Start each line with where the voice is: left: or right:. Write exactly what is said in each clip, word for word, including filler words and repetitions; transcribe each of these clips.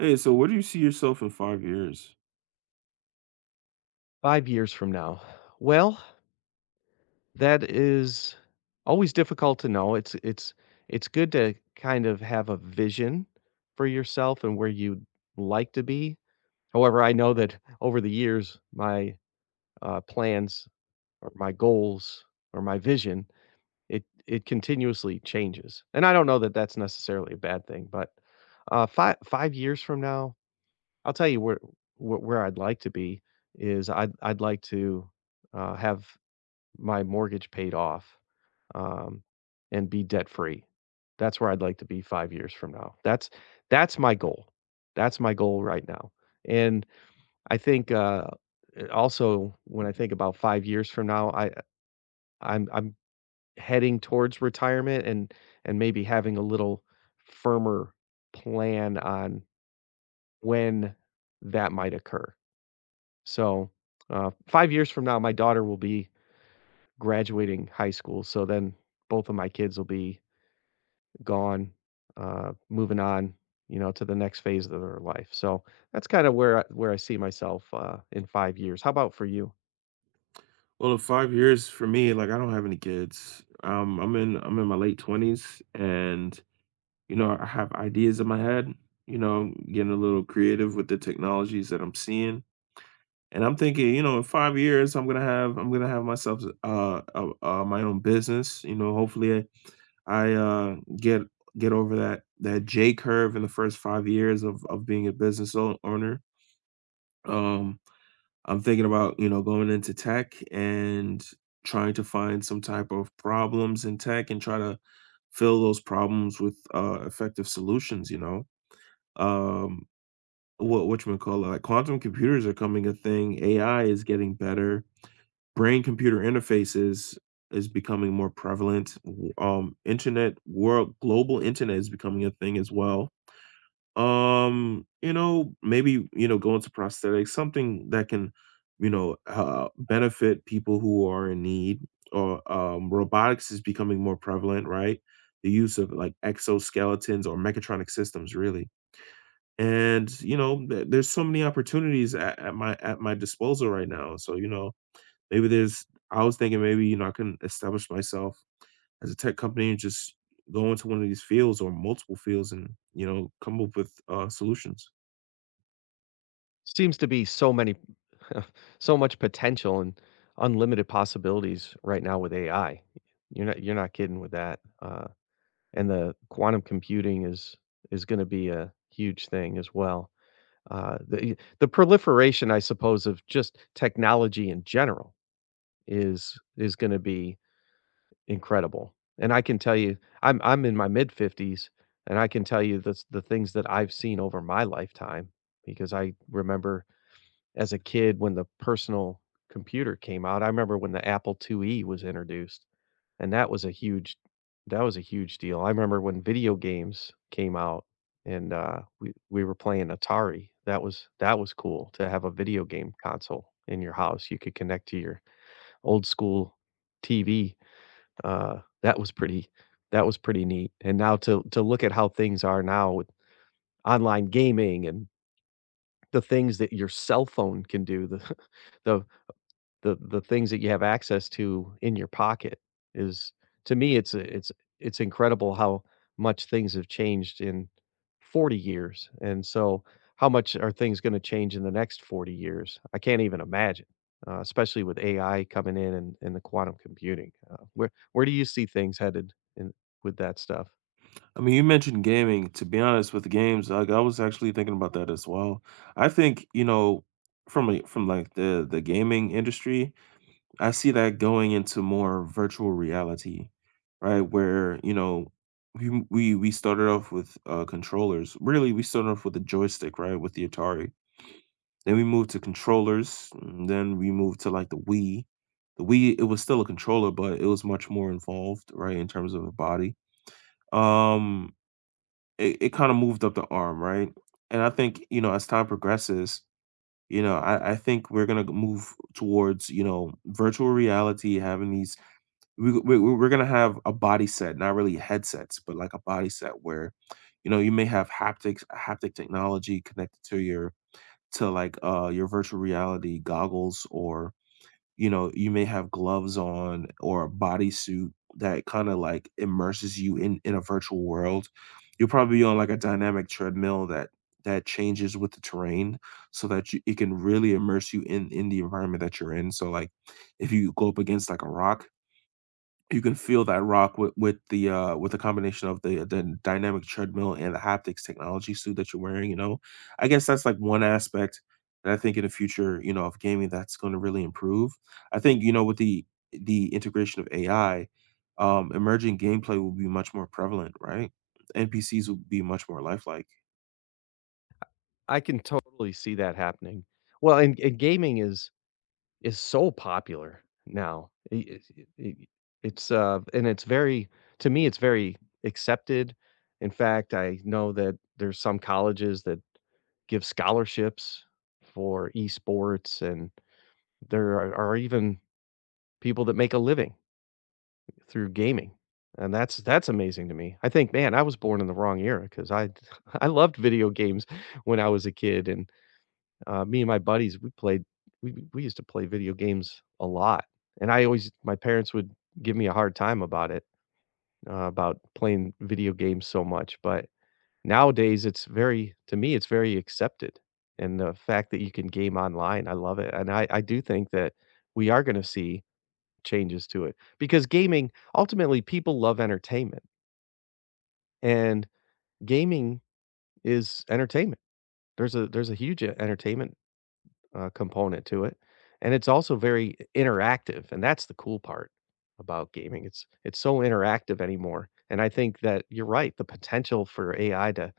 right: Hey, so where do you see yourself in five years?
left: five years from now. Well, that is always difficult to know. It's it's it's good to kind of have a vision for yourself and where you'd like to be. However, I know that over the years, my, uh, plans or my goals or my vision, it it continuously changes, and I don't know that that's necessarily a bad thing, but, uh, fi five years from now, I'll tell you where where where I'd like to be is I'd I'd like to, uh, have my mortgage paid off, um, and be debt free. That's where I'd like to be five years from now. That's that's my goal. That's my goal right now. And I think, uh, eh, also when I think about five years from now, I I I'm I'm heading towards retirement and and maybe having a little firmer plan on when that might occur. So, uh, five years from now, my daughter will be graduating high school, so then both of my kids will be gone, uh, moving on, you know, to the next phase of their life, so that's kinda where I where I see myself, uh, in five years. How about for you?
right: Well, in five years for me, like I don't have any kids. Um, I'm in I'm in my late twenties, and you know I have ideas in my head. You know, getting a little creative with the technologies that I'm seeing, and I'm thinking, you know, in five years I'm gonna have I'm gonna have myself uh, uh, uh my own business. You know, hopefully I, I uh, get get over that that J curve in the first five years of of being a business o- owner. Um, I'm thinking about, you know, going into tech and trying to find some type of problems in tech and try to fill those problems with uh, effective solutions, you know. Um, what what you call it? Like quantum computers are coming a thing, A I is getting better, brain computer interfaces is becoming more prevalent. W- Um, internet world global internet is becoming a thing as well, um, you know, maybe, you know, going to prosthetics, something that can, you know, uh, benefit people who are in need. Or um, robotics is becoming more prevalent, right? The use of like exoskeletons or mechatronic systems, really. And you know, th- there's so many opportunities at, at my at my disposal right now. So you know, maybe there's. I was thinking maybe you know I can establish myself as a tech company and just go into one of these fields or multiple fields, and you know come up with uh, solutions.
left: Seems to be so many so much potential and unlimited possibilities right now with A I. You're not you're not kidding with that, uh, and the quantum computing is is gonna be a huge thing as well. Uh, the the proliferation, I suppose, of just technology in general is is gonna be incredible, and I can tell you I'm I'm in my mid-fifties, and I can tell you the the things that I've seen over my lifetime because I remember as a kid when the personal computer came out. I remember when the Apple IIe was introduced, and that was a huge that was a huge deal. I remember when video games came out and, uh, we we were playing Atari. That was that was cool to have a video game console in your house you could connect to your old school T V. Uh, that was pretty that was pretty neat, and now to to look at how things are now with online gaming and the things that your cell phone can do, the the the the things that you have access to in your pocket is to me, it's a it's it's incredible how much things have changed in forty years. And so how much are things gonna change in the next forty years? I can't even imagine, uh, especially with A I coming in and and the quantum computing. Uh, where where do you see things headed in with that stuff?
right: I mean, you mentioned gaming. To be honest, with games, like I was actually thinking about that as well. I think you know, from a, from like the the gaming industry, I see that going into more virtual reality, right? Where you know, we we we started off with uh, controllers. Really, we started off with the joystick, right, with the Atari. Then we moved to controllers, and then we moved to like the Wii. The Wii, it was still a controller, but it was much more involved, right, in terms of the body. Um, it, it kind of moved up the arm, right? And I think, you know, as time progresses, you know, I, I think we're gonna move towards, you know, virtual reality, having these. We, we, we- we're gonna have a body set, not really headsets, but like a body set where, you know, you may have haptics, haptic technology connected to your to like uh your virtual reality goggles, or you know, you may have gloves on or a bodysuit that kinda, like, immerses you in in a virtual world. You'll probably be on, like, a dynamic treadmill that that changes with the terrain so that you it can really immerse you in in the environment that you're in, so, like, if you go up against, like, a rock, you can feel that rock with with the, uh with the combination of the the dynamic treadmill and the haptics technology suit that you're wearing, you know? I guess that's, like, one aspect that I think in the future, you know, of gaming that's gonna really improve. I think, you know, with the the integration of A I, um, emerging gameplay will be much more prevalent, right? N P Cs will be much more lifelike.
left: I can totally see that happening. Well, and and gaming is is so popular now. I I I it's, uh and it's very to me, it's very accepted. In fact, I know that there's some colleges that give scholarships for esports, and there are are even people that make a living through gaming, and that's that's amazing to me. I think, man, I was born in the wrong era because I I loved video games when I was a kid, and uh, me and my buddies, we played we we used to play video games a lot, and I always my parents would give me a hard time about it, uh, about playing video games so much, but nowadays it's very to me, it's very accepted, and the fact that you can game online, I love it, and I I do think that we are gonna see changes to it, because gaming ultimately, people love entertainment, and gaming is entertainment. There's a there's a huge e-, entertainment uh, component to it, and it's also very interactive, and that's the cool part about gaming. It's it's so interactive anymore, and I think that you're right. The potential for A I to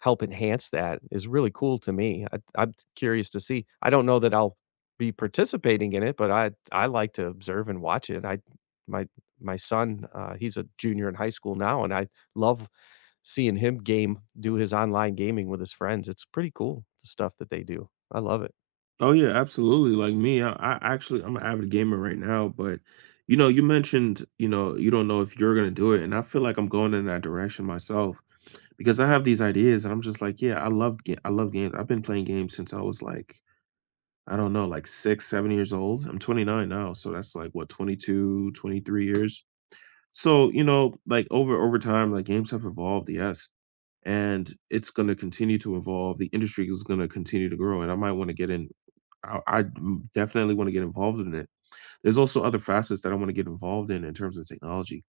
left: help enhance that is really cool to me. I, I'm curious to see. I don't know that I'll be participating in it, but I I like to observe and watch it. I my my son, uh, he's a junior in high school now, and I love seeing him game do his online gaming with his friends. It's pretty cool the stuff that they do. I love it.
right: Oh yeah, absolutely. Like me, I, I actually I'm an avid gamer right now, but you know, you mentioned, you know, you don't know if you're gonna do it, and I feel like I'm going in that direction myself because I have these ideas, and I'm just like, yeah, I love ga- I love games. I've been playing games since I was like, I don't know, like six, seven years old. I'm twenty-nine now, so that's like what, twenty-two, twenty-three years. So you know, like over over time, like games have evolved, yes, and it's going to continue to evolve. The industry is going to continue to grow, and I might want to get in. I, I m- definitely want to get involved in it. There's also other facets that I want to get involved in in terms of technology,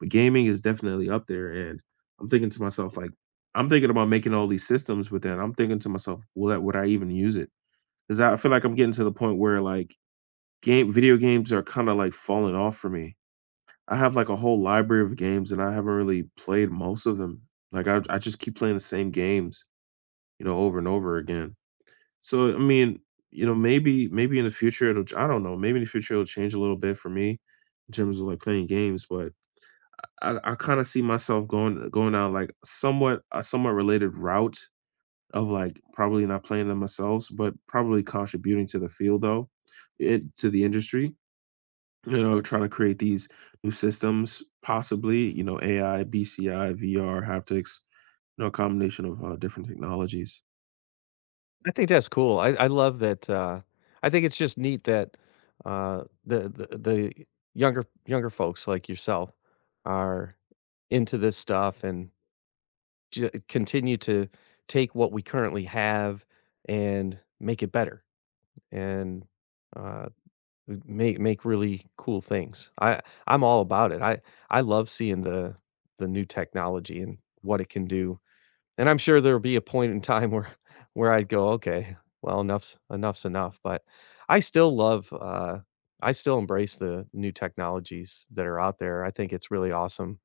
right: but gaming is definitely up there. And I'm thinking to myself, like, I'm thinking about making all these systems, but then I'm thinking to myself, will that would I even use it? Because I feel like I'm getting to the point where like game video games are kind of like falling off for me. I have like a whole library of games, and I haven't really played most of them. Like I, I just keep playing the same games you know, over and over again. So, I mean, you know, maybe maybe in the future it'll ch- I don't know, maybe in the future it'll change a little bit for me in terms of like playing games, but I, I kind of see myself going going down like somewhat a somewhat related route of like probably not playing them myself, but probably contributing to the field though, it to the industry. You know, trying to create these new systems, possibly, you know, A I, B C I, V R, haptics, you know, a combination of uh, different technologies.
left: I think that's cool. I I love that, uh, I think it's just neat that, uh, the the the younger younger folks like yourself are into this stuff and ju continue to take what we currently have and make it better and, uh, make make really cool things. I I'm all about it. I I love seeing the the new technology and what it can do. And I'm sure there'll be a point in time where where I'd go, "Okay, well, enough's enough's enough," but I still love, uh I still embrace the new technologies that are out there. I think it's really awesome,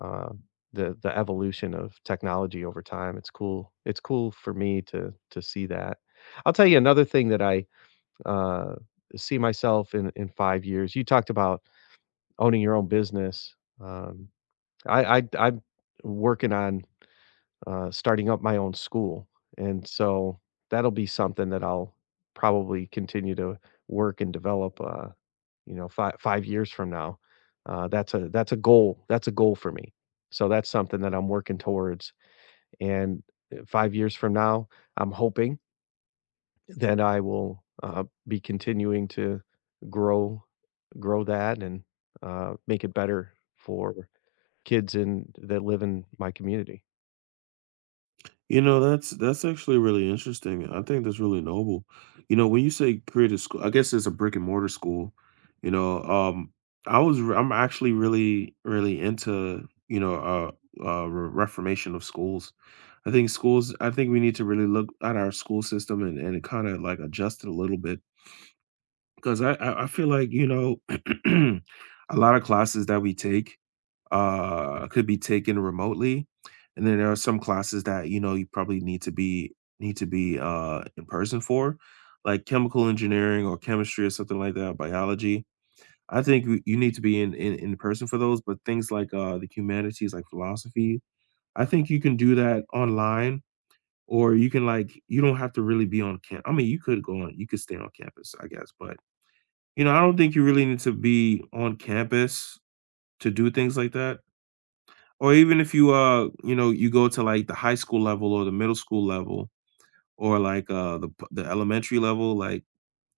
left: uh, the the evolution of technology over time. It's cool it's cool for me to to see that. I'll tell you another thing that I, uh, see myself in in five years. You talked about owning your own business. Um, I I I'm working on uh, starting up my own school. And so that'll be something that I'll probably continue to work and develop, uh, you know, five, five years from now. Uh, that's a, that's a goal. That's a goal for me. So that's something that I'm working towards. And uh, five years from now, I'm hoping that I will uh, be continuing to grow, grow that and uh, make it better for kids in that live in my community.
right: You know, that's that's actually really interesting. I think that's really noble. You know, when you say creative school, I guess it's a brick and mortar school. You know, um, I was re- I'm actually really really into you know uh, uh re- reformation of schools. I think schools. I think we need to really look at our school system and and kind of like adjust it a little bit, 'cause I I I feel like, you know, a lot of classes that we take, uh, could be taken remotely, and then there are some classes that, you know, you probably need to be need to be, uh, in person for, like chemical engineering or chemistry or something like that, biology. I think you you need to be in in in person for those, but things like, uh, the humanities, like philosophy, I think you can do that online, or you can, like you don't have to really be on camp. I mean, you could go on you could stay on campus, I guess, but you know, I don't think you really need to be on campus to do things like that. Or even if you, uh, you know, you go to like the high school level or the middle school level or like uh the p- the elementary level, like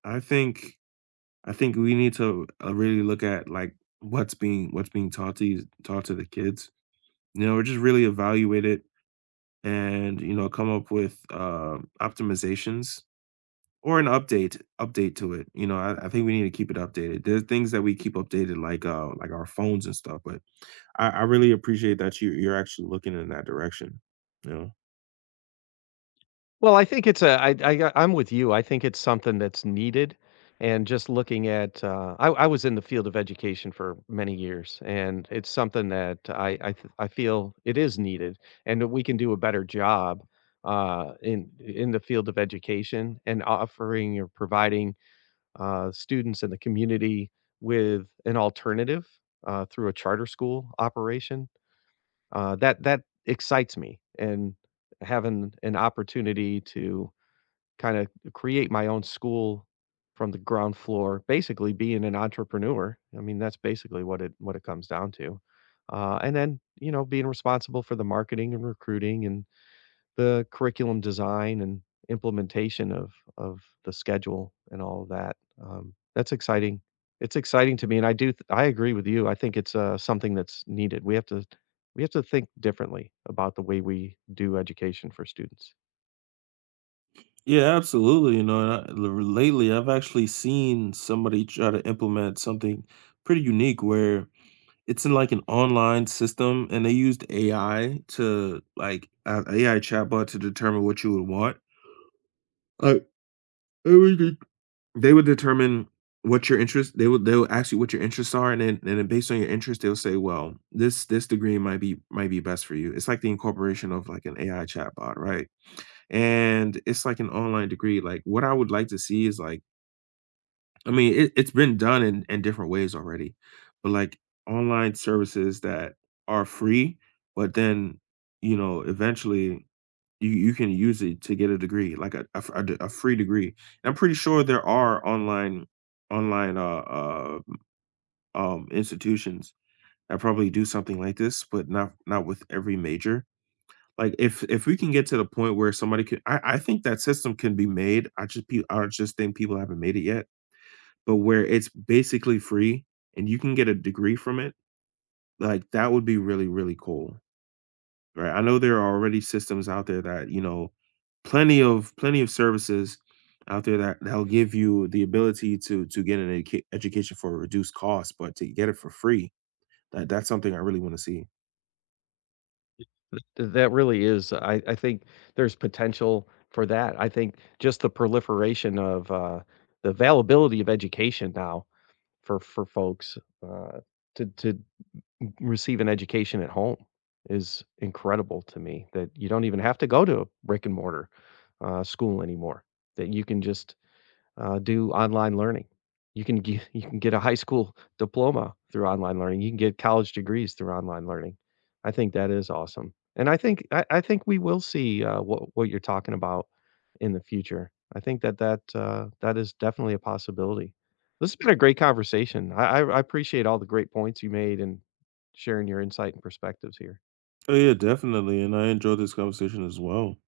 right: I think I think we need to uh, really look at like what's being what's being taught to these- taught to the kids. You know, or just really evaluate it, and you know come up with uh, optimizations. Or an update update to it, you know, I I think we need to keep it updated. There's things that we keep updated like, uh, like our phones and stuff, but I I really appreciate that you you're actually looking in that direction, you know?
left: Well, I think it's a I I uh, I'm with you. I think it's something that's needed, and just looking at, uh, I I was in the field of education for many years, and it's something that I I th- I feel it is needed, and that we can do a better job, uh, in in the field of education and offering or providing, uh, students in the community with an alternative, uh, through a charter school operation. Uh, that that excites me, and having an opportunity to kinda create my own school from the ground floor, basically being an entrepreneur. I mean, that's basically what it what it comes down to. Uh, and then, you know, being responsible for the marketing and recruiting and the curriculum design and implementation of of the schedule and all of that. Um, that's exciting. It's exciting to me, and I do th I agree with you. I think it's, uh, something that's needed. We have to we have to think differently about the way we do education for students.
right: Yeah, absolutely, you know, and I l lately, I've actually seen somebody try to implement something pretty unique where it's in, like, an online system, and they used A I to, like, a AI chatbot to determine what you would want. Like, they would determine what your interest they would they would ask you what your interests are, and then and then based on your interest, they'll say, "Well, this this degree might be might be best for you." It's like the incorporation of like an A I chatbot, right? And it's like an online degree. Like what I would like to see is like, I mean, it, it's been done in, in different ways already, but like online services that are free, but then you know eventually you you can use it to get a degree, like a a f a d a free degree. And I'm pretty sure there are online online, uh, uh, um, institutions that probably do something like this, but not not with every major. Like, if if we can get to the point where somebody could I I think that system can be made. I just pe I just think people haven't made it yet, but where it's basically free and you can get a degree from it, like, that would be really, really cool. Right. I know there are already systems out there that, you know, plenty of plenty of services out there that that'll give you the ability to to get an educa- education for a reduced cost, but to get it for free, that that's something I really want to see.
left: Th That really is I I think there's potential for that. I think just the proliferation of, uh, the availability of education now for for folks, uh, to to receive an education at home is incredible to me that you don't even have to go to a brick and mortar, uh, school anymore, that you can just uh, do online learning. You can ge You can get a high school diploma through online learning. You can get college degrees through online learning. I think that is awesome, and I think I I think we will see, uh, what what you're talking about in the future. I think that that, uh, that is definitely a possibility. This has been a great conversation. I I I appreciate all the great points you made and sharing your insight and perspectives here.
right: Oh yeah, definitely. And I enjoyed this conversation as well.